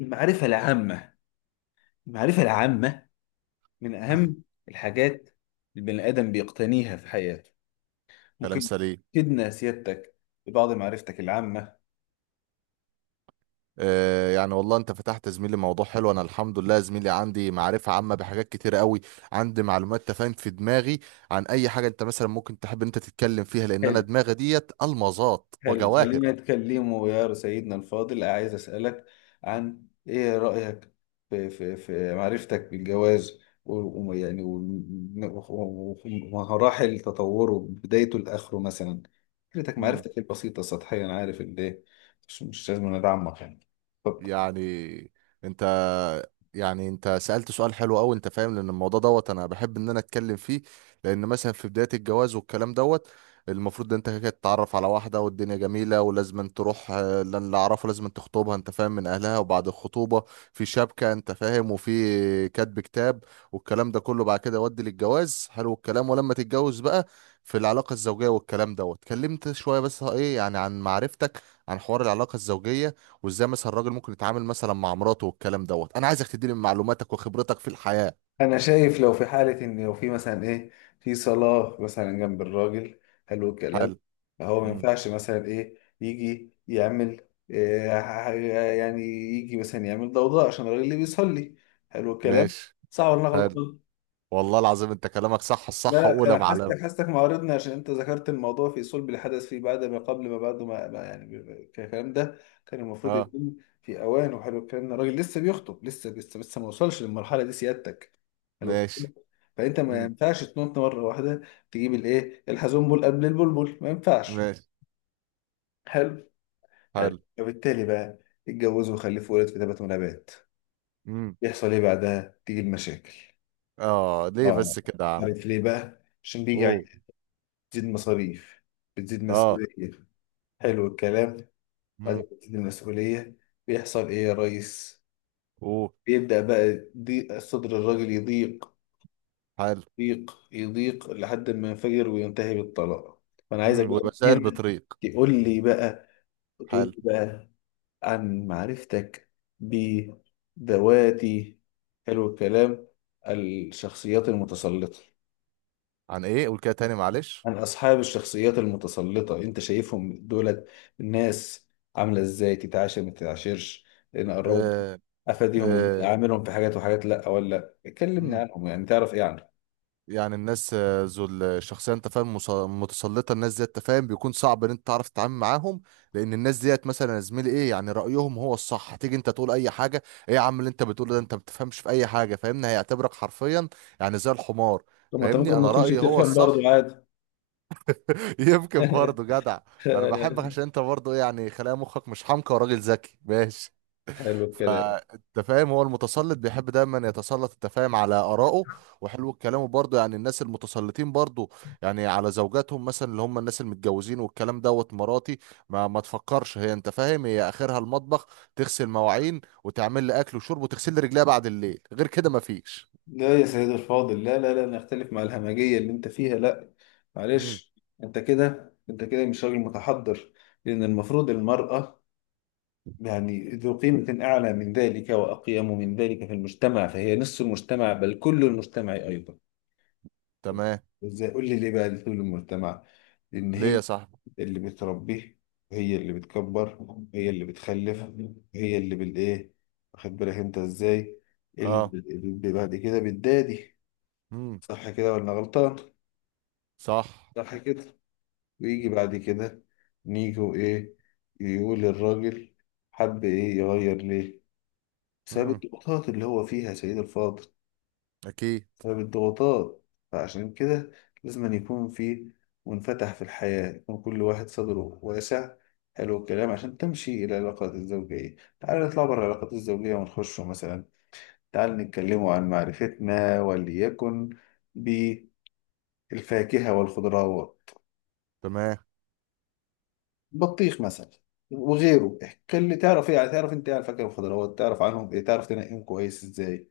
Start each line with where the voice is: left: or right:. left: المعرفة العامة، المعرفة العامة من أهم الحاجات البني آدم بيقتنيها في حياته.
right: كلام
left: ممكن
right: سليم.
left: تفيدنا سيادتك ببعض معرفتك العامة.
right: آه، يعني والله انت فتحت يا زميلي موضوع حلو. انا الحمد لله يا زميلي عندي معرفة عامة بحاجات كتيرة قوي. عندي معلومات تفاهم في دماغي عن اي حاجة. انت مثلا ممكن تحب ان انت تتكلم فيها، لان انا
left: حلو.
right: دماغي ديت المظات
left: حلو،
right: وجواهر.
left: خلينا نتكلموا يا سيدنا الفاضل. عايز أسألك عن إيه رأيك في معرفتك بالجواز، ومراحل تطوره بدايته لآخره مثلا. فكرتك،
right: مم.
left: معرفتك البسيطة السطحية، أنا عارف إن ده مش لازم ندعمك يعني. اتفضل.
right: يعني انت يعني انت سألت سؤال حلو قوي انت فاهم، لان الموضوع دوت انا بحب ان انا اتكلم فيه. لان مثلا في بداية الجواز والكلام دوت، المفروض ان انت كده تتعرف على واحدة والدنيا جميلة، ولازم أن تروح اللي اعرفه لازم أن تخطبها انت فاهم من اهلها. وبعد الخطوبة في شبكة انت فاهم، وفي كاتب كتاب، والكلام ده كله بعد كده يودي للجواز. حلو الكلام. ولما تتجوز بقى في العلاقة الزوجية والكلام دوت، اتكلمت شوية بس، ايه يعني عن معرفتك عن حوار العلاقة الزوجية وازاي مثلا الراجل ممكن يتعامل مثلا مع مراته والكلام دوت. انا عايزك تديني من معلوماتك وخبرتك في الحياة.
left: انا شايف لو في حاله، ان لو في مثلا ايه، في صلاه مثلا جنب الراجل، حلو الكلام.
right: حلو.
left: هو ما
right: مم.
left: ينفعش مثلا ايه يجي يعمل إيه، يعني يجي مثلا يعمل ضوضاء عشان الراجل اللي بيصلي، حلو الكلام.
right: ماشي.
left: صح ولا أنا
right: حلو.
left: غلطان؟
right: والله العظيم انت كلامك صح الصح
left: لا،
right: واولى
left: انا
right: معلم.
left: حاسسك معارضني، عشان انت ذكرت الموضوع في صلب الحدث في بعد ما قبل ما بعده، الكلام ده كان المفروض
right: اه.
left: يكون في اوان. وحلو الكلام ده، الراجل لسه بيخطب، لسه ما وصلش للمرحله دي سيادتك. حلو.
right: ماشي.
left: فانت ما
right: مم.
left: ينفعش تنط مره واحده تجيب الايه الحزنبل قبل البلبل، ما ينفعش.
right: ماشي.
left: حلو. حلو
right: حلو.
left: فبالتالي بقى اتجوزوا وخلفوا ولد في تبات ونبات،
right: مم.
left: يحصل ايه بعدها؟ تيجي المشاكل.
right: اه ليه
left: اه.
right: بس كده يا عم؟
left: عارف ليه بقى؟ عشان بيجي
right: اوه.
left: بتزيد مصاريف، بتزيد
right: اه.
left: مسؤولية. حلو الكلام. بعد
right: مم.
left: ما بتزيد المسؤولية بيحصل إيه يا ريس؟
right: اوه.
left: بيبدأ بقى ضيق صدر الراجل، يضيق
right: حلو.
left: يضيق يضيق لحد ما ينفجر وينتهي بالطلاق. فأنا عايزك بقى من
right: ومسائل
left: هنا
right: بطريق.
left: تقول لي بقى، تقول
right: حلو.
left: لي بقى عن معرفتك بذواتي، حلو الكلام، الشخصيات المتسلطة.
right: عن ايه قول كده تاني معلش؟
left: عن أصحاب الشخصيات المتسلطة، أنت شايفهم دولت الناس عاملة إزاي؟ تتعاشر ما تتعاشرش؟ نقربهم؟
right: آه.
left: أفاديهم إزاي؟
right: آه.
left: أعاملهم في حاجات وحاجات؟ لأ ولا لأ، كلمني عنهم يعني، تعرف إيه عنهم؟
right: يعني الناس ذو الشخصيه انت فاهم متسلطه. الناس ديت انت فاهم بيكون صعب ان انت تعرف تتعامل معاهم. لان الناس ديت مثلا يا زميلي، ايه يعني رايهم هو الصح. هتيجي انت تقول اي حاجه، ايه يا عم اللي انت بتقوله ده، انت ما بتفهمش في اي حاجه فاهمني، هيعتبرك حرفيا يعني زي الحمار.
left: طب ما أنت
right: فاهمني
left: ممكن ما
right: انا
left: تكونش
right: رايي هو
left: بتفهم
right: الصح.
left: برضه، عادي.
right: يمكن برضه جدع. انا بحبك عشان انت برضه يعني خلايا مخك مش حمقى وراجل ذكي، ماشي.
left: حلو الكلام.
right: فانت فاهم هو المتسلط بيحب دايما يتسلط انت فاهم على آرائه. وحلو الكلام برضه، يعني الناس المتسلطين برضه، يعني على زوجاتهم مثلا اللي هم الناس المتجوزين والكلام دوت. مراتي ما تفكرش هي انت فاهم هي اخرها المطبخ. تغسل مواعين وتعمل لي اكل وشرب وتغسل لي رجليها بعد الليل، غير كده ما فيش.
left: لا يا سيد الفاضل، لا لا لا، نختلف مع الهمجية اللي أنت فيها، لأ.
right: امم.
left: معلش. أنت كده مش راجل متحضر. لأن المفروض المرأة يعني ذو قيمة أعلى من ذلك وأقيم من ذلك في المجتمع، فهي نصف المجتمع بل كل المجتمع أيضا.
right: تمام.
left: إزاي؟ قول لي ليه بقى كل المجتمع؟ لأن
right: ليه
left: هي
right: يا صاحبي؟
left: اللي بتربيه، وهي اللي بتكبر وهي اللي بتخلف، وهي اللي بالإيه، واخد بالك أنت إزاي اللي
right: اه.
left: بعد كده بتدادي.
right: امم.
left: صح كده ولا غلطان؟
right: صح.
left: صح كده. ويجي بعد كده نيجي وإيه؟ يقول الراجل حب إيه، يغير ليه؟ بسبب
right: امم.
left: الضغوطات اللي هو فيها يا سيد الفاضل،
right: اكيد.
left: بسبب الضغوطات. فعشان كده لازم أن يكون في منفتح في الحياة، يكون كل واحد صدره واسع. حلو الكلام، عشان تمشي العلاقات الزوجية. تعال نطلع بره العلاقات الزوجية ونخش مثلا، تعال نتكلموا عن معرفتنا، وليكن بالفاكهة والخضروات.
right: تمام.
left: بطيخ مثلا، وغيره، اللي تعرف. ايه يعني، تعرف انت ايه على الفاكهة والخضروات؟ تعرف عنهم ايه؟ تعرف تنقيهم كويس ازاي؟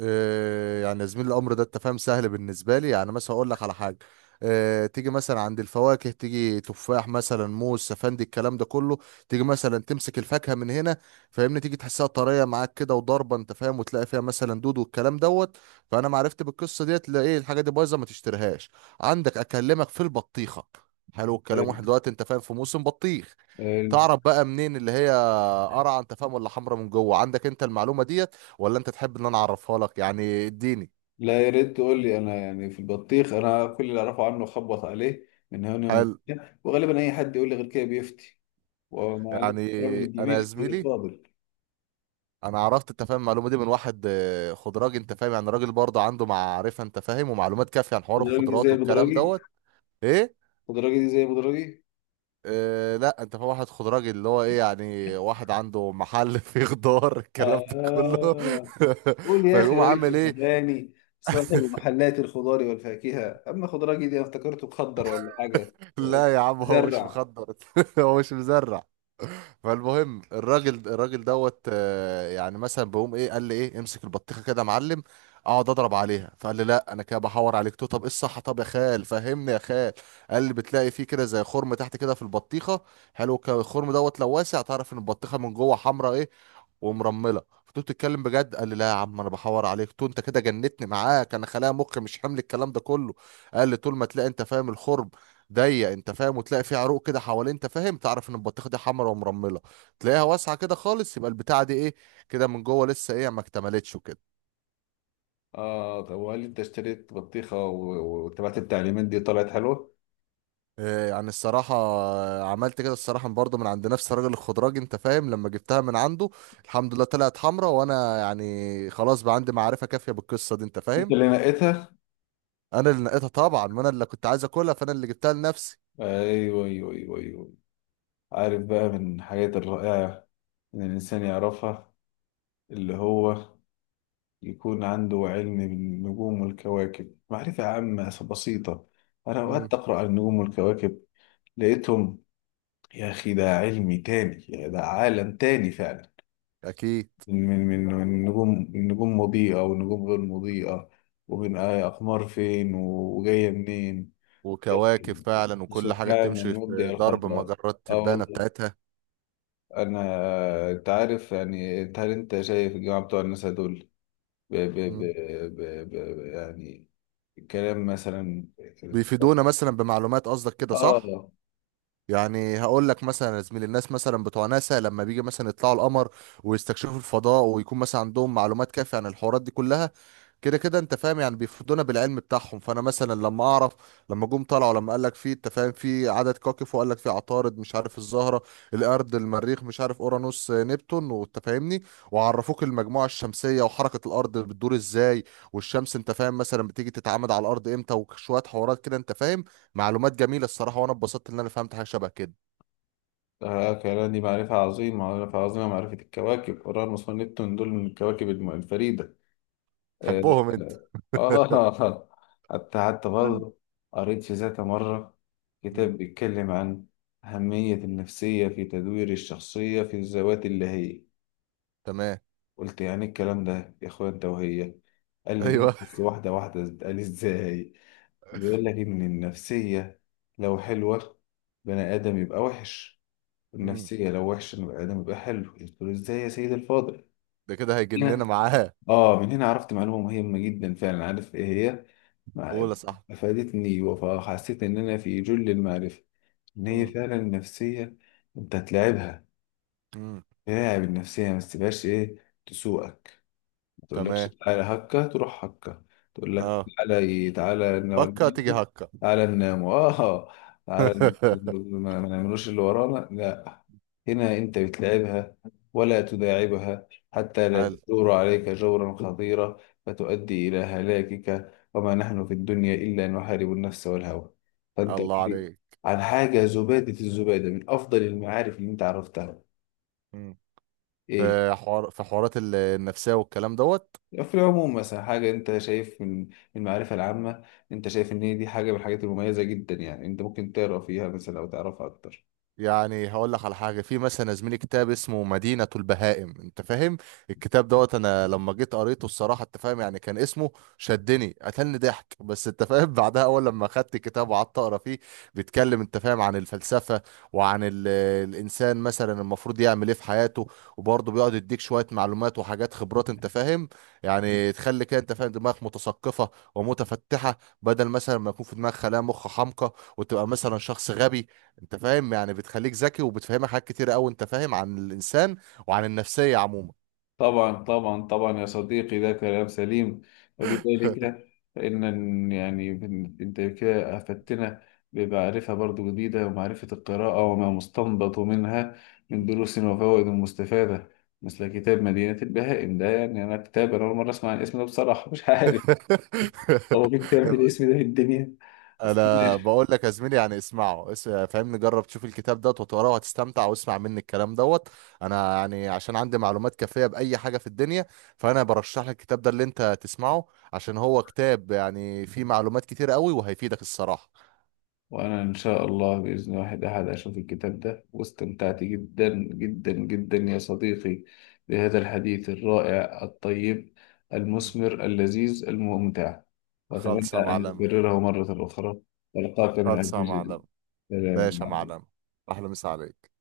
right: آه، يعني يا زميلي الامر ده انت فاهم سهل بالنسبه لي. يعني مثلا اقول لك على حاجه. تيجي مثلا عند الفواكه، تيجي تفاح مثلا، موز، سفندي، الكلام ده كله. تيجي مثلا تمسك الفاكهه من هنا فاهمني، تيجي تحسها طريه معاك كده وضربه انت فاهم، وتلاقي فيها مثلا دود والكلام دوت. فانا ما عرفت بالقصه ديت، لا ايه الحاجه دي بايظه ما تشتريهاش. عندك اكلمك في البطيخه. حلو الكلام. واحد دلوقتي انت فاهم في موسم بطيخ،
left: حلو.
right: تعرف بقى منين اللي هي قرعه انت فاهم ولا حمرا من جوه؟ عندك انت المعلومه ديت، ولا انت تحب ان انا اعرفها لك؟ يعني اديني.
left: لا يا ريت تقول لي. انا يعني في البطيخ، انا كل اللي اعرفه عنه خبط عليه من هنا ومن
right: حلو.
left: هنا، وغالبا اي حد يقول لي غير كده بيفتي. ومع
right: يعني
left: الاحترام
right: انا يا
left: الجميل كده،
right: زميلي
left: فاضل.
right: انا عرفت انت فاهم المعلومه دي من واحد خضراجي انت فاهم، يعني راجل برضه عنده معرفه انت فاهم ومعلومات كافيه عن حوار
left: بدراجي دي
right: الخضروات
left: زي
right: والكلام
left: بدراجي؟
right: دوت. ايه؟
left: بدراجي دي زي بدراجي
right: آه لا، انت فاهم واحد خضراجي اللي هو ايه يعني واحد عنده محل فيه خضار الكلام ده كله.
left: آه. قول يا اخي،
right: فيقوم
left: راجل
right: عامل ايه.
left: فكهاني، صاحب محلات الخضار والفاكهه. اما خضراجي دي انا افتكرته مخضر ولا حاجه. آه،
right: لا يا عم هو مش
left: بيزرع.
right: مخضر، هو مش مزرع. فالمهم الراجل دوت يعني مثلا بقوم ايه، قال لي ايه امسك البطيخه كده يا معلم، اقعد اضرب عليها. فقال لي لا انا كده بحور عليك تو، طب ايه الصح، طب يا خال فهمني يا خال. قال لي بتلاقي فيه كده زي خرم تحت كده في البطيخه. حلو الخرم دوت لو واسع، تعرف ان البطيخه من جوه حمراء ايه، ومرمله. فقلت له بتتكلم بجد؟ قال لي لا يا عم انا بحور عليك تو، انت كده جنتني معاك، انا خلايا مخ مش حمل الكلام ده كله. قال لي طول ما تلاقي انت فاهم الخرم ضيق انت فاهم، وتلاقي فيه عروق كده حوالين انت فاهم، تعرف ان البطيخه دي حمرا ومرمله. تلاقيها واسعه كده خالص يبقى البتاعه دي ايه كده، من جوه لسه ايه ما اكتملتش وكده.
left: اه طب، وهل انت اشتريت بطيخه واتبعت التعليمات دي، طلعت حلوه؟
right: آه، يعني الصراحة عملت كده الصراحة برضه من عند نفس الراجل الخضراجي انت فاهم، لما جبتها من عنده. الحمد لله طلعت حمرا، وانا يعني خلاص بقى عندي معرفة كافية بالقصة دي انت
left: انت
right: فاهم.
left: اللي نقيتها؟
right: انا اللي نقيتها طبعا، ما انا اللي كنت عايز اكلها فانا اللي جبتها لنفسي.
left: ايوه، ايوه، ايوه، ايوه. عارف بقى من الحاجات الرائعة إن الإنسان يعرفها، اللي هو يكون عنده علم بالنجوم والكواكب، معرفة عامة بسيطة. أنا
right: امم.
left: أوقات أقرأ عن النجوم والكواكب، لقيتهم يا أخي ده علمي تاني، يا ده عالم تاني فعلا.
right: اكيد.
left: من نجوم، النجوم مضيئة ونجوم غير مضيئة، ومن أقمار فين وجاية منين.
right: وكواكب فعلا، وكل حاجه
left: سبحان
right: بتمشي
left: المبدع
right: في درب
left: الخلاق.
right: مجرات
left: آه
right: التبانه
left: والله.
right: بتاعتها.
left: انا، انت عارف يعني، هل انت شايف الجماعه بتوع الناس دول ب... ب... ب...
right: امم.
left: ب... ب... يعني كلام مثلا؟
right: بيفيدونا مثلا بمعلومات، قصدك كده صح؟
left: اه.
right: يعني هقول لك مثلا يا زميلي، الناس مثلا بتوع ناسا لما بيجي مثلا يطلعوا القمر ويستكشفوا الفضاء، ويكون مثلا عندهم معلومات كافية عن الحوارات دي كلها كده كده انت فاهم، يعني بيفيدونا بالعلم بتاعهم. فانا مثلا لما جم طلعوا، لما قال لك في انت فاهم في عدد كواكب، وقال لك في عطارد مش عارف الزهرة، الارض، المريخ، مش عارف اورانوس، نبتون، وانت فاهمني. وعرفوك المجموعة الشمسية وحركة الارض بتدور ازاي، والشمس انت فاهم مثلا بتيجي تتعامد على الارض امتى، وشوية حوارات كده انت فاهم. معلومات جميلة الصراحة، وانا اتبسطت ان انا فهمت حاجة شبه كده.
left: آه، كلام دي معرفة عظيمة، معرفة عظيمة، معرفة الكواكب. أورانوس ونبتون دول من الكواكب الفريدة. آه.
right: تحبهم انت؟
left: آه. حتى برضه قريت في ذات مرة كتاب
right: مم.
left: بيتكلم عن أهمية النفسية في تدوير الشخصية في الذوات اللي هي،
right: تمام.
left: قلت يعني الكلام ده يا اخويا، انت وهي؟ قال لي ده
right: ايوه.
left: بص، واحدة واحدة، قال لي ازاي؟ بيقول لك ان النفسية لو حلوة، بني ادم يبقى وحش،
right: مم.
left: النفسية لو وحشة بني ادم يبقى حلو. قلت له ازاي يا سيد الفاضل؟
right: ده كده هيجننا
left: هنا،
right: معاه.
left: اه من هنا عرفت معلومة مهمة جدا فعلا، عارف ايه هي؟ مع-
right: قول يا صاحبي.
left: افادتني، وحسيت ان انا في جل المعرفة. ان هي
right: مم.
left: فعلا النفسية، انت تلعبها،
right: مم.
left: تلعب النفسية ما تسيبهاش ايه تسوقك، تقول لك
right: تمام.
left: تعالى هكا تروح هكا، تقول لك
right: اه.
left: تعالى إيه؟ تعالى ننام،
right: هكا تيجي هكا.
left: تعالى ننام اه، تعالى ما نعملوش اللي ورانا، لا. هنا انت بتلعبها ولا تداعبها، حتى لا
right: هل
left: تدور عليك جورا خطيرا فتؤدي الى هلاكك، وما نحن في الدنيا الا نحارب النفس والهوى. فانت قل
right: الله
left: لي
right: عليك.
left: عن حاجه، زباده، الزباده من افضل المعارف اللي انت عرفتها،
right: مم.
left: ايه؟
right: في حوارات النفسية والكلام دوت.
left: في العموم مثلا، حاجة أنت شايف من المعرفة العامة أنت شايف إن هي دي حاجة من الحاجات المميزة جدا، يعني أنت ممكن تقرأ فيها مثلا أو تعرفها أكتر.
right: يعني هقول لك على حاجه، في مثلا يا زميلي كتاب اسمه مدينه البهائم انت فاهم. الكتاب دوت انا لما جيت قريته الصراحه انت فاهم، يعني كان اسمه شدني قتلني ضحك بس انت فاهم. بعدها اول لما خدت الكتاب وقعدت اقرا فيه، بيتكلم انت فاهم عن الفلسفه، وعن الانسان مثلا المفروض يعمل ايه في حياته. وبرضه بيقعد يديك شويه معلومات وحاجات خبرات انت فاهم، يعني تخلي كده انت فاهم دماغك متثقفه ومتفتحه، بدل مثلا ما يكون في دماغك خلايا مخ حمقى وتبقى مثلا شخص غبي. انت فاهم يعني بتخليك ذكي، وبتفهمك حاجات كتير قوي انت فاهم عن الانسان وعن النفسيه عموما.
left: طبعا طبعا طبعا يا صديقي، ده كلام سليم. وبذلك فإن يعني أنت كده أفدتنا بمعرفة برضو جديدة، ومعرفة القراءة وما مستنبط منها من دروس وفوائد مستفادة، مثل كتاب مدينة البهائم ده. يعني أنا كتاب أنا أول مرة أسمع عن الاسم ده، بصراحة مش عارف هو في كتاب بالاسم ده في الدنيا؟ بس
right: انا
left: ماشي.
right: بقول لك يا زميلي، يعني اسمعه فاهمني، جرب تشوف الكتاب دوت وتقراه وهتستمتع، واسمع مني الكلام دوت. انا يعني عشان عندي معلومات كافيه باي حاجه في الدنيا، فانا برشح لك الكتاب ده اللي انت تسمعه، عشان هو كتاب يعني فيه معلومات كتير قوي وهيفيدك الصراحه.
left: وأنا إن شاء الله بإذن واحد أحد أشوف الكتاب ده. واستمتعت جدا جدا جدا يا صديقي بهذا الحديث الرائع الطيب
right: مم.
left: المثمر اللذيذ الممتع، وأتمنى
right: خالصه
left: أن
right: معلمه.
left: نكرره مرة أخرى وألقاك من
right: خالصه
left: أجل جديد.
right: معلمه.
left: سلام
right: ماشي يا
left: عليكم.
right: معلمه. احلى مسا عليك.